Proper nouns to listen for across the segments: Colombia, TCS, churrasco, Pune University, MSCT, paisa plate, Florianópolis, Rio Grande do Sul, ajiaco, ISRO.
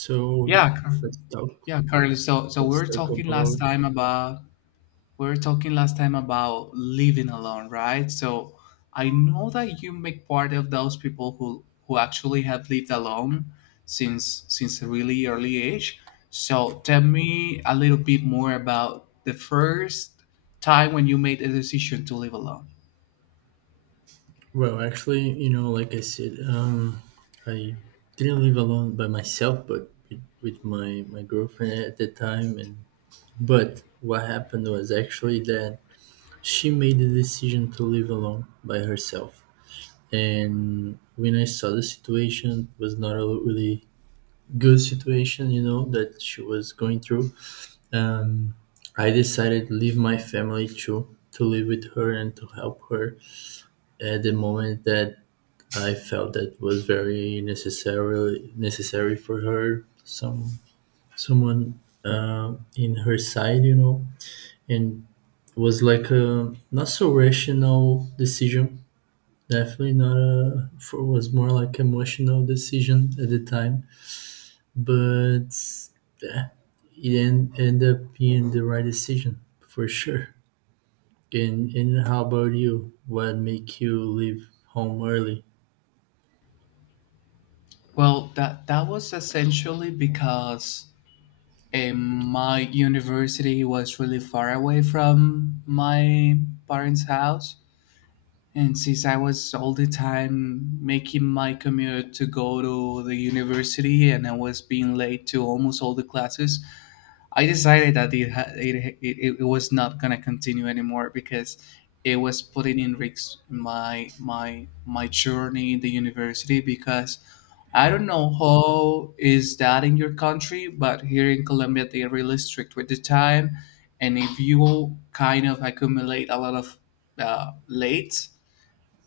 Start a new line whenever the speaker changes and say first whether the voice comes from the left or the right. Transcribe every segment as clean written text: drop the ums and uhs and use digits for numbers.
right: So yeah,
left: Yeah, Car-
right: let's talk.
left: yeah, Carly. So, we
right: Let's
left: were
right: talk
left: talking last
right: about.
left: time about living alone, right? So, I know that you make part of those people who actually have lived alone since a really early age. So, tell me a little bit more about the first time when you made a decision to live alone.
right: Well, actually, you know, like I said, I didn't live alone by myself, but with my girlfriend at the time. And but what happened was actually that she made the decision to live alone by herself. And when I saw the situation, it was not a really good situation, you know, that she was going through. Um, I decided to leave my family too, to live with her and to help her at the moment that I felt that was very necessary for her. Someone in her side, you know, and it was like a not so rational decision. Definitely not a. For was more like emotional decision at the time, but yeah, it ended up being the right decision for sure. And how about you? What make you leave home early?
left: Well, that was essentially because and my university was really far away from my parents' house. And since I was all the time making my commute to go to the university and I was being late to almost all the classes, I decided that it ha- it was not gonna continue anymore because it was putting in risks my my journey in the university because I don't know how is that in your country, but here in Colombia they are really strict with the time, and if you kind of accumulate a lot of late,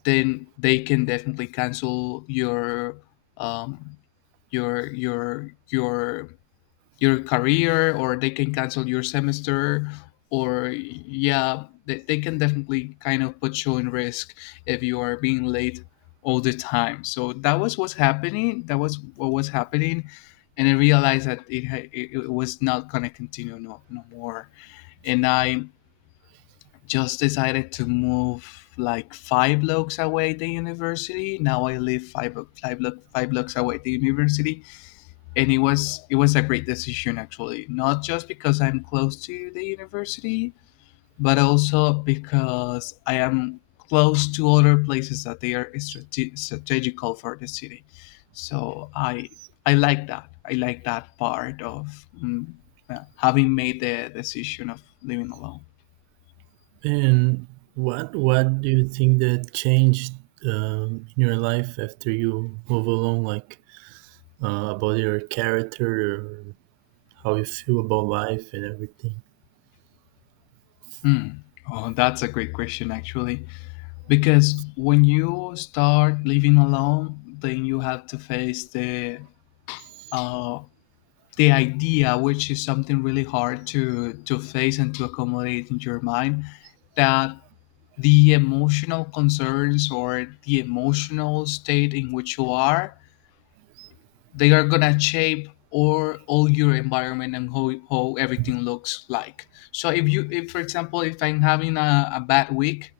left: then they can definitely cancel your um, your your your your career, or they can cancel your semester, or yeah, they can definitely kind of put you in risk if you are being late all the time. So that was what's happening that was what was happening and I realized that it was not going to continue, no more. And I just decided to move like five blocks away the university. Now I live five blocks away the university. And it was a great decision actually, not just because I'm close to the university, but also because I am close to other places that they are strategical for the city. So I I like that part of having made the decision of living alone.
right: And what do you think that changed in your life after you move along, like about your character or how you feel about life and everything?
left: Hmm. Oh, that's a great question, actually. Because when you start living alone, then you have to face uh, the idea, which is something really hard to face and to accommodate in your mind, that the emotional concerns or the emotional state in which you are, they are gonna shape or all your environment and how everything looks like. So if you, if for example, if I'm having a bad week,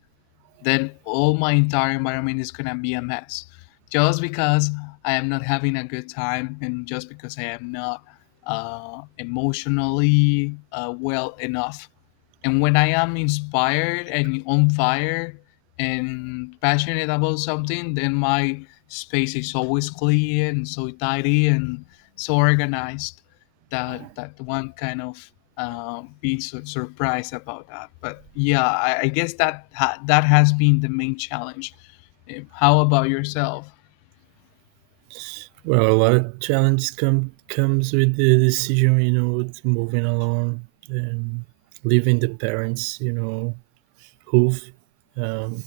left: then all my entire environment is gonna be a mess. Just because I am not having a good time, and just because I am not emotionally well enough. And when I am inspired and on fire and passionate about something, then my space is always clean and so tidy and so organized that that one kind of being so surprised about that. But yeah, I guess that that has been the main challenge. How about yourself?
right: Well, a lot of challenge comes with the decision, you know, with moving along and leaving the parents, you know, who've um,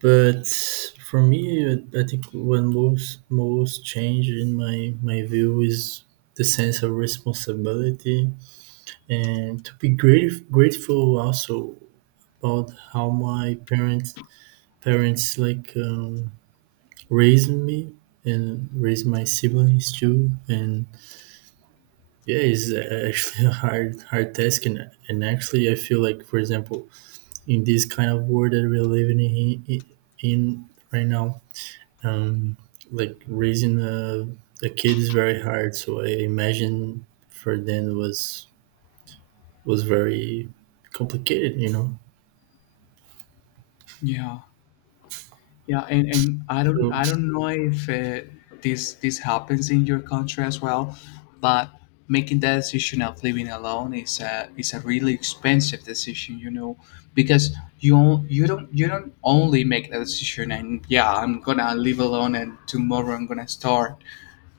right: but for me, I think when most change in my view is the sense of responsibility and to be grateful also, about how my parents like raised me and raised my siblings too. And yeah, it's actually a hard task, and actually I feel like, for example, in this kind of world that we're living in, in right now, um, like raising a kid is very hard. So I imagine for them was very complicated, you know.
left: Yeah, yeah, and I don't
right: So
left: I don't know if this happens in your country as well, but making that decision of living alone is a really expensive decision, you know, because you don't only make that decision and yeah, I'm gonna live alone and tomorrow I'm gonna start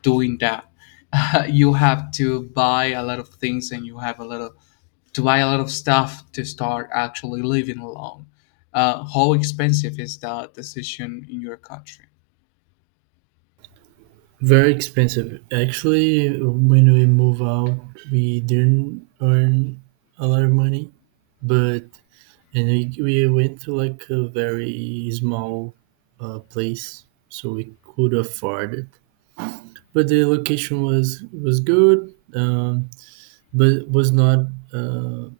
left: doing that. You have to buy a lot of things, and you have a lot of to buy a lot of stuff to start actually living alone. How expensive is that decision in your country?
right: very expensive. Actually, when we move out, we didn't earn a lot of money, but and we went to like a very small place, so we could afford it. But the location was good, but was not. Uh,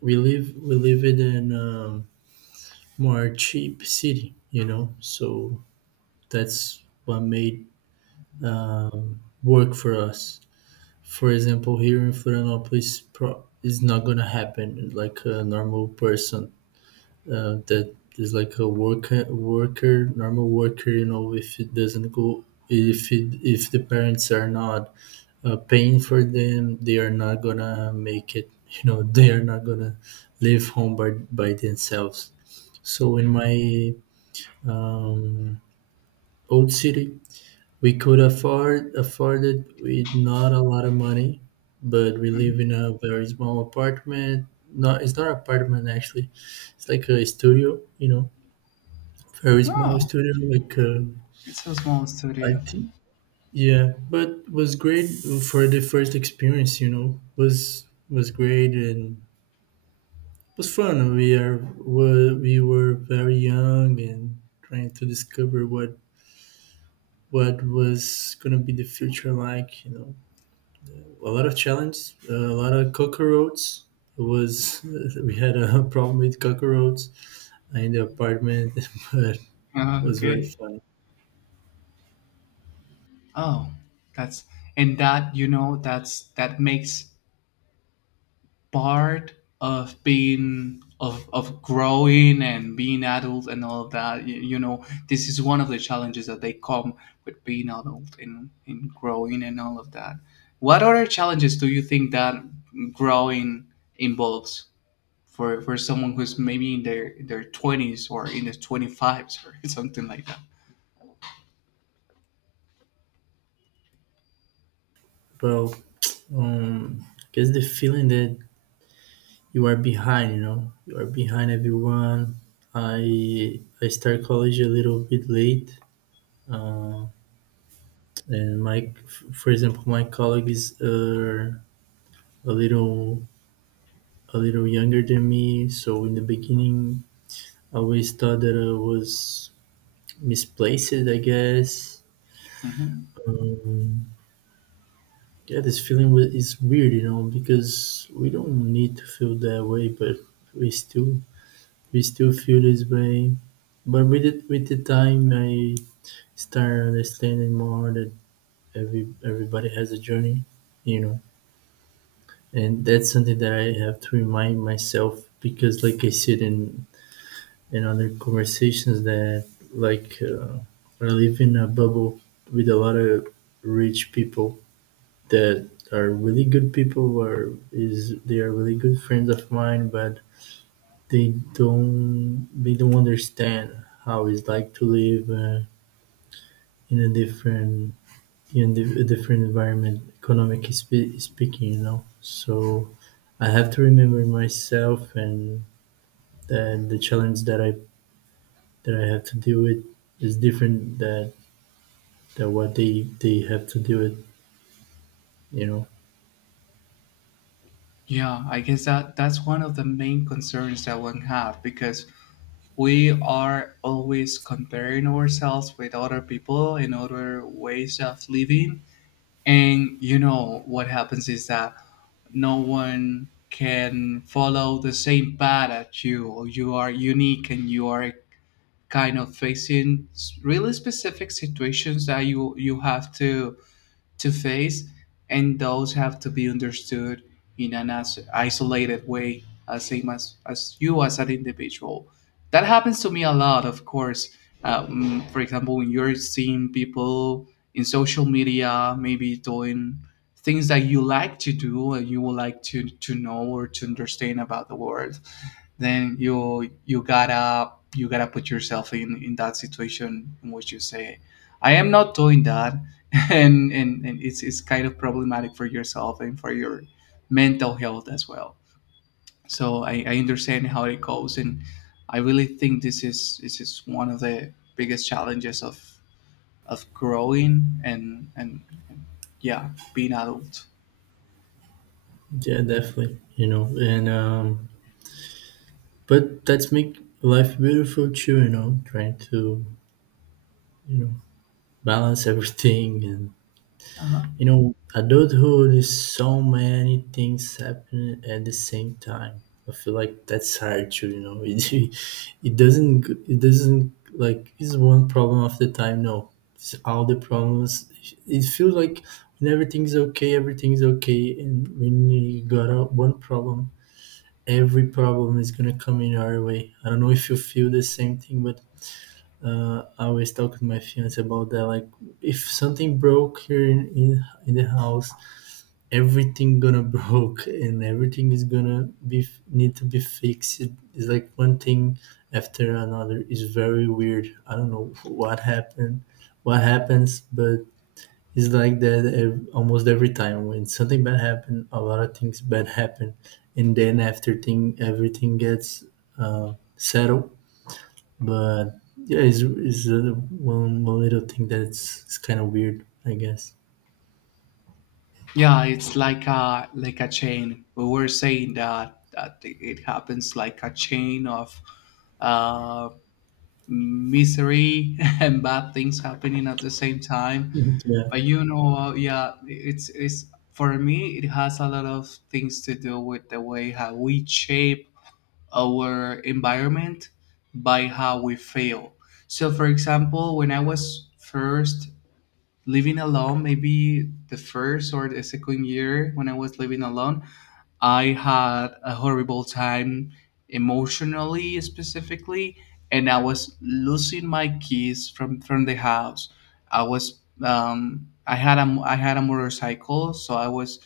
right: we live in an more cheap city, you know. So that's what made work for us. For example, here in Florianópolis, is not gonna happen. Like a normal person that is like a normal worker. You know, if it doesn't go, if the parents are not paying for them, they are not gonna make it. You know, they are not gonna live home by themselves. So in my um, old city, we could afford it with not a lot of money, but we
left: Mm.
right: live in a very small apartment. Not it's not apartment actually, it's like a studio, you know, very small
left: Oh,
right: studio. Like
left: it's a small
right: I
left: studio.
right: think. Yeah, but was great for the first experience. You know, was great and was fun. We are were, we, were very young and trying to discover what was going to be the future like, you know. A lot of challenges, a lot of cockroaches. It was, we had a problem with cockroaches in the apartment. But it was very
left: Okay.
right: fun.
left: Oh, that's, and that, you know, that's that makes part of being of growing and being adult and all of that. You know, this is one of the challenges that they come with being adult and in growing and all of that. What other challenges do you think that growing involves for someone who's maybe in their twenties or in their twenty fives or something like that?
right: Well, I guess the feeling that you are behind, you know, you are behind everyone. I start college a little bit late. uh, and my for example, my colleagues are a little a little younger than me, so in the beginning, I always thought that I was misplaced, I guess.
left: Hmm.
right: Um, yeah, this feeling is weird, you know, because we don't need to feel that way, but we still we still feel this way. But with the time, I start understanding more that everybody has a journey, you know, and that's something that I have to remind myself because, like I said in and other conversations that, like, I live in a bubble with a lot of rich people that are really good people, or is they are really good friends of mine, but they don't understand how it's like to live in a different environment economically speaking, you know. So I have to remember myself, and the challenge that I have to deal with is different that what they have to deal with. You know,
left: Yeah, I guess that that's one of the main concerns that one have, because we are always comparing ourselves with other people and other ways of living. And you know what happens is that no one can follow the same path as you. You are unique, and you are kind of facing really specific situations that you have to face, and those have to be understood in an as isolated way, as same as you as an individual. That happens to me a lot, of course. For example, when you're seeing people in social media, maybe doing things that you like to do and you would like to know or to understand about the world, then you you gotta put yourself in that situation in which you say, I am not doing that. And and it's kind of problematic for yourself and for your mental health as well. So I understand how it goes. And I really think this is one of the biggest challenges of growing and yeah, being adult.
right: yeah, definitely. You know, and but that's make life beautiful too. You know, trying to you know balance everything and.
left: Uh-huh.
right: You know, adulthood is so many things happening at the same time. I feel like that's hard to, it doesn't like, it's one problem of the time. No, it's all the problems. It feels like when everything's okay, everything's okay. And when you got out one problem, every problem is going to come in our way. I don't know if you feel the same thing, but I always talk to my fiance about that. Like, if something broke here in the house, everything gonna broke, and everything is gonna be need to be fixed. It's like one thing after another. It's very weird. I don't know what happens, but it's like that almost every time when something bad happen, a lot of things bad happen. And then after thing everything gets settled. But yeah, it's one little thing that's it's kind of weird, I guess.
left: Yeah, it's like a chain we were saying that that it happens like a chain of um misery and bad things happening at the same time.
right: Yeah.
left: But you know, yeah, it's for me it has a lot of things to do with the way how we shape our environment by how we feel. So, for example, when I was first living alone, maybe the first or the second year when I was living alone, I had a horrible time emotionally, specifically, and I was losing my keys from the house. I was I had a motorcycle, so I was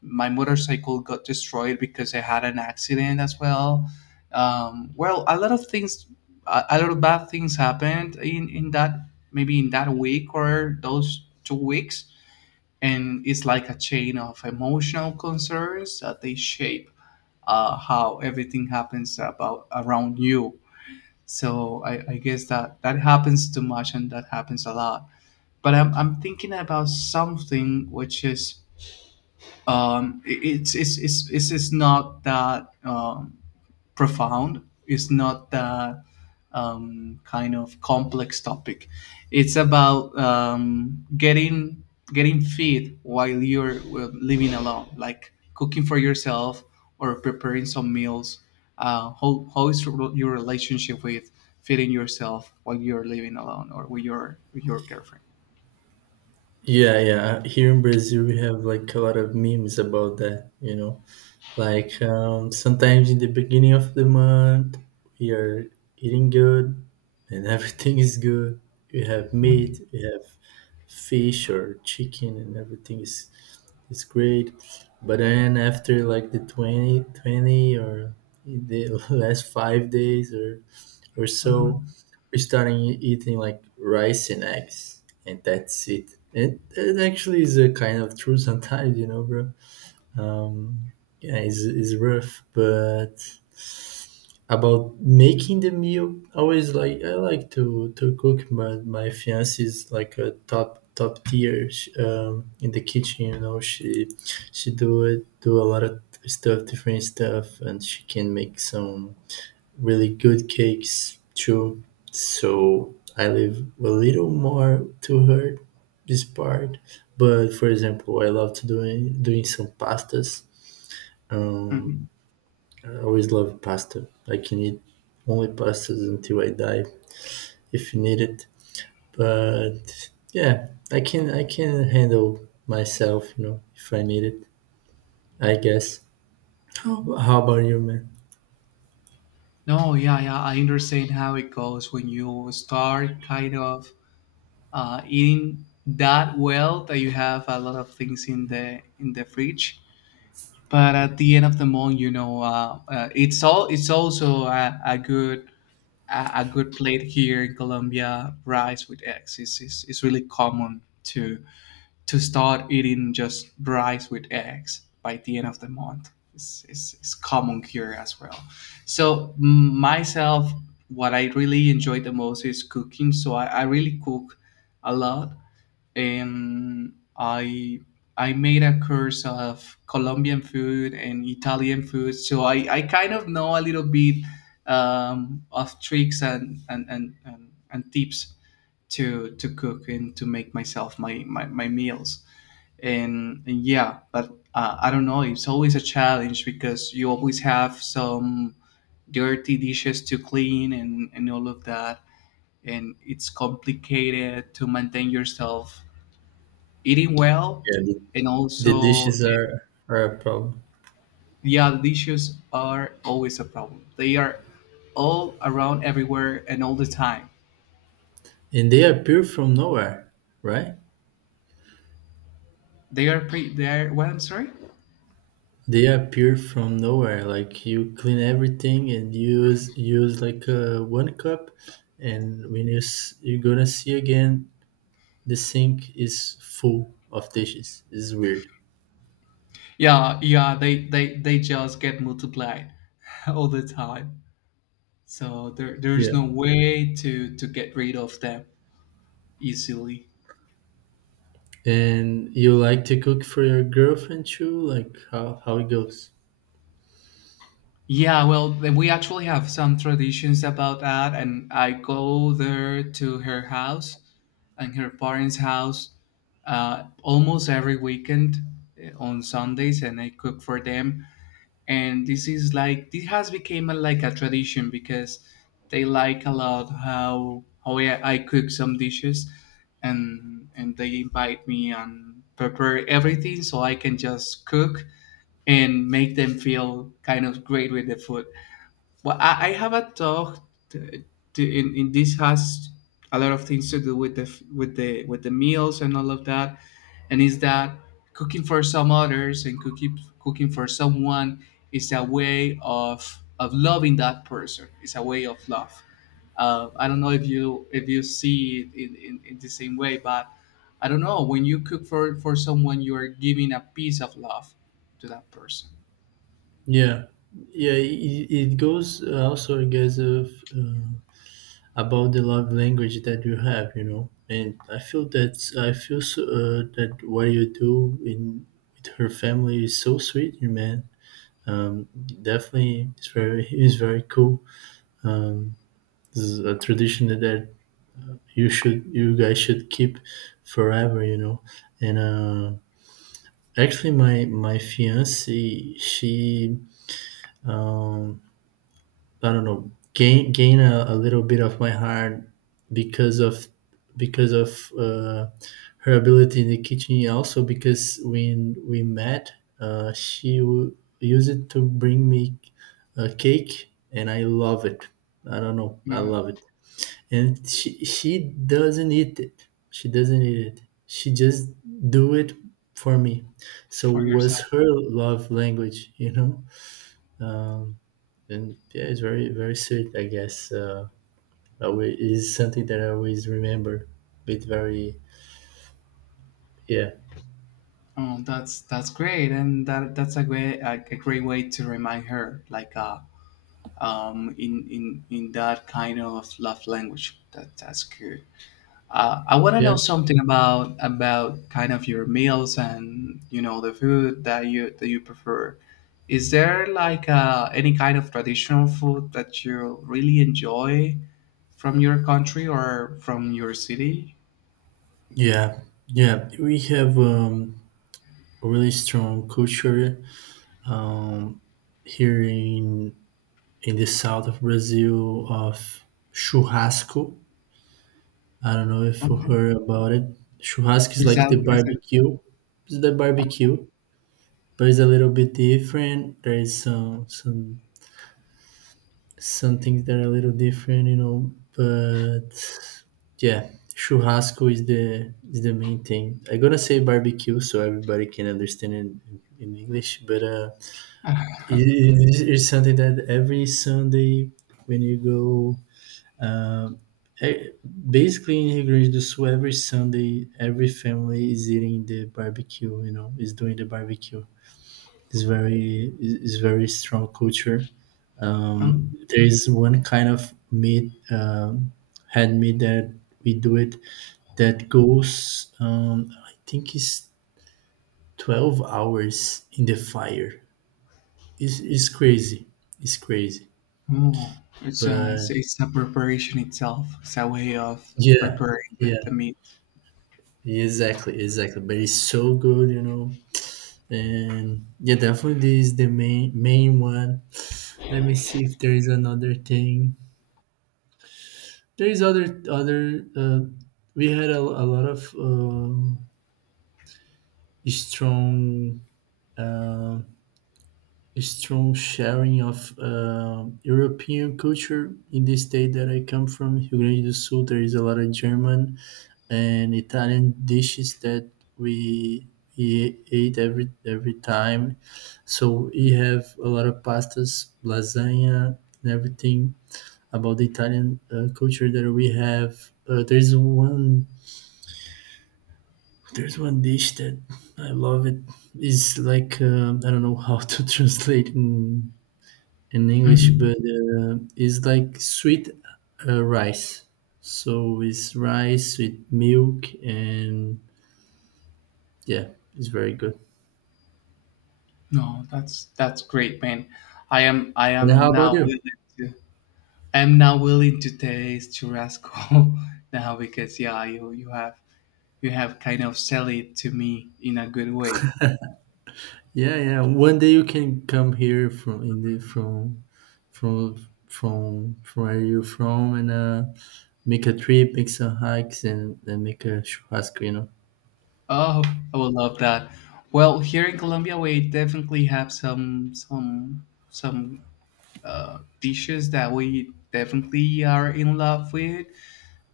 left: my motorcycle got destroyed because I had an accident as well. Well, a lot of things, a lot of bad things happened in that, maybe in that week or those 2 weeks. And it's like a chain of emotional concerns that they shape how everything happens about around you. So I guess that that happens too much and that happens a lot. But I'm thinking about something which is it's not that profound. It's not that kind of complex topic. It's about getting getting fed while you're living alone, like cooking for yourself or preparing some meals. How is your relationship with feeding yourself while you're living alone or with your girlfriend?
right: Yeah, yeah. Here in Brazil, we have like a lot of memes about that, you know. Like sometimes in the beginning of the month, we are eating good, and everything is good. We have meat, we have fish or chicken, and everything is great. But then after like the 20 20 or the last 5 days or
left: Uh-huh.
right: so, we starting eating like rice and eggs, and that's it. And it actually is a kind of true sometimes, you know, bro. Um, yeah, it's rough, but about making the meal, I always like I like to cook. My fiance is like a top tier, in the kitchen. You know, she do a lot of stuff, different stuff, and she can make some really good cakes too. So I leave a little more to her, this part. But, for example, I love to doing some pastas. Um,
left: Mhm.
right: I always love pasta. I can eat only pastas until I die, if you need it. But yeah, I can handle myself, you know, if I need it. I guess. How about you, man?
left: No, yeah, yeah, I understand how it goes when you start kind of eating that well that you have a lot of things in the fridge. But at the end of the month, you know, it's all it's also a good plate here in Colombia. Rice with eggs is is really common to start eating just rice with eggs by the end of the month. It's common here as well. So myself, what I really enjoy the most is cooking. So I really cook a lot, and I made a course of Colombian food and Italian food, so I kind of know a little bit of tricks and tips to cook and to make myself my my, my meals. And yeah, but I don't know, it's always a challenge because you always have some dirty dishes to clean and all of that, and it's complicated to maintain yourself eating well.
right: Yeah, the,
left: And
right: the
left: also
right: dishes are a problem.
left: yeah, dishes are always a problem. They are all around everywhere and all the time.
right: And they appear from nowhere, right?
left: They are pre they're what? I'm sorry.
right: They appear from nowhere. Like you clean everything and use like one cup, and when you you're gonna see again, the sink is full of dishes. It's weird.
left: Yeah, yeah, they just get multiplied all the time, so there there's
right: Yeah.
left: no way to get rid of them easily.
right: And you like to cook for your girlfriend too? Like how it goes?
left: Yeah, well, we actually have some traditions about that, and I go there to her house and her parents' house almost every weekend, on Sundays, and I cook for them. And this is like this has become a, like a tradition, because they like a lot how I cook some dishes, and they invite me and prepare everything so I can just cook and make them feel kind of great with the food. Well, I have a talk to, to, in this has a lot of things to do with the with the with the meals and all of that, and is that cooking for some others and cooking cooking for someone is a way of loving that person. It's a way of love. I don't know if you see it in the same way, but I don't know, when you cook for someone, you are giving a piece of love to that person.
right: Yeah, yeah. It goes, also, I guess, of. Uh, about the love language that you have, you know. And I feel so, that what you do in with her family is so sweet, you man. um Definitely, it's very cool. um this is a tradition that you guys should keep forever, you know. And actually, my fiance, she, um I don't know, gain a little bit of my heart because of because of uh, her ability in the kitchen. And also, because when we met, she used it to bring me a cake, and I love it. I don't know, I
left: Mhm.
right: love it. And she doesn't eat it. She doesn't eat it. She just do it for me. So
left: For
right: was
left: yourself.
right: her love language, you know. Um, and yeah, it's very, very sweet, I guess. Always is something that I always remember. But very. Yeah,
left: Oh, that's great, and that that's a great way to remind her, like in that kind of love language. That that's good. I want to
right: yeah,
left: know something about kind of your meals and you know the food that you prefer. Is there like any kind of traditional food that you really enjoy from your country or from your city?
right: yeah, yeah. We have a really strong culture, um, here in the south of Brazil, of churrasco. I don't know if you
left: Okay,
right: heard about it. Churrasco is
left: is
right: like
left: that
right: the
left: is it?
right: barbecue. It's the
left: Uh,
right: barbecue, but it's a little bit different. There is some things that are a little different, you know. But yeah, churrasco is the main thing. I'm gonna say barbecue so everybody can understand it in English. But it's something that every Sunday when you go, e- basically in Rio Grande do Sul, every Sunday every family is eating the barbecue. You know, is doing the barbecue. It's very strong culture.
left: uh,
right: There is one kind of meat, hand meat that we do it, that goes, I think it's 12 hours in the fire. It's crazy. It's crazy.
left: Oh, it's a it's,
right: But
left: it's a preparation itself. It's a way of
right: yeah,
left: preparing
right: yeah,
left: the meat.
right: exactly, exactly. But it's so good, you know. And yeah, definitely this is the main one. Let me see if there is another thing. There is other. We had a lot of. Strong um strong sharing of European culture in the state that I come from, Rio Grande do Sul. There is a lot of German and Italian dishes that we we ate every time. So we have a lot of pastas, lasagna, and everything about the Italian culture that we have. Uh, there's one There's one dish that I love. It is like, I don't know how to translate in English,
left: Hmm.
right: but it's like sweet, rice. So it's rice with milk, and yeah, it's very good.
left: No, that's great, man. I
right: And
left: am
right: how about
left: now willing
right: you?
left: to I am now willing to taste churrasco now because yeah, you have you have kind of sell it to me in a good way.
right: Yeah, yeah. One day you can come here from in the from from where you're from, and make a trip, make some hikes, and make a churrasco. You know.
left: Oh, I would love that. Well, here in Colombia, we definitely have some dishes that we definitely are in love with.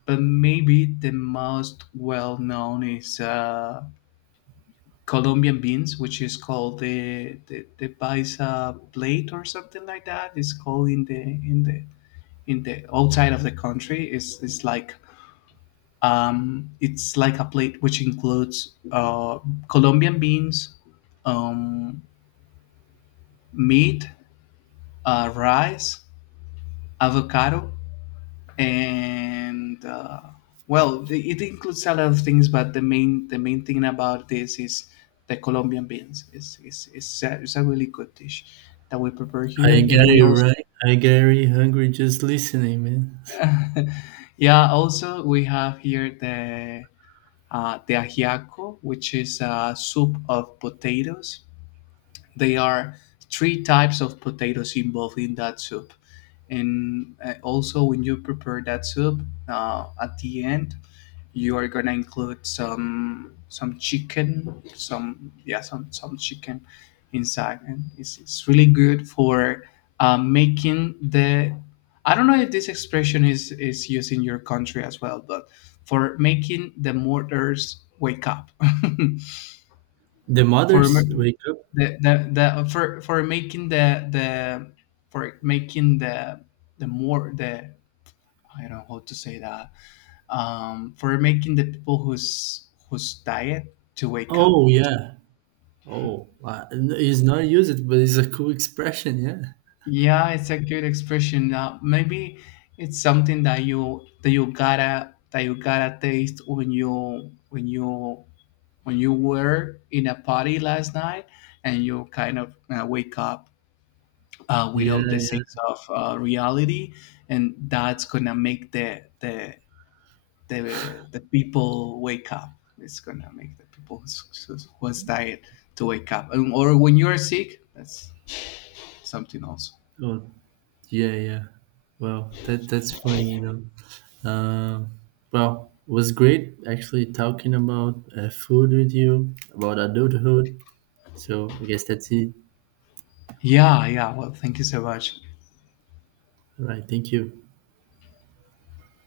left: But maybe the most well known is Colombian beans, which is called the paisa plate or something like that. It's called in the in the in the outside of the country. It's like a plate which includes Colombian beans, um, meat, rice, avocado, and well the, it includes a lot of things, but the main thing about this is the Colombian beans. It's it's a really good dish that we prepare here.
right: I
left: And
right: got
left: we
right: it
left: also
right: right. I got really hungry just listening, man.
left: yeah, also we have here the ajiaco, which is a soup of potatoes. There are three types of potatoes involved in that soup. And also, when you prepare that soup, at the end, you are gonna include some chicken, some yeah, some chicken inside, and it's really good for making the. I don't know if this expression is used in your country as well, but for making the mortars wake up.
right: The
left: for
right: mothers
left: m-
right: wake up.
left: the for making the for making the more the I don't know how to say that, for making the people whose whose diet to wake up.
right: Oh yeah. Oh, wow. It's not used, but it's a cool expression. Yeah.
left: Yeah, it's a good expression. Maybe it's something that you gotta taste when you when you when you were in a party last night and you kind of wake up
right: Yeah,
left: without the sense
right: yeah.
left: of reality, and that's gonna make the people wake up. It's gonna make the people who was diet to wake up, and, or when you are sick, that's something else.
right: Oh, yeah, yeah. Well, that's funny, you know. Um, well, it was great actually talking about food with you, about adulthood. So I guess that's it.
left: Yeah, yeah. Well, thank you so much.
right: All right. Thank you.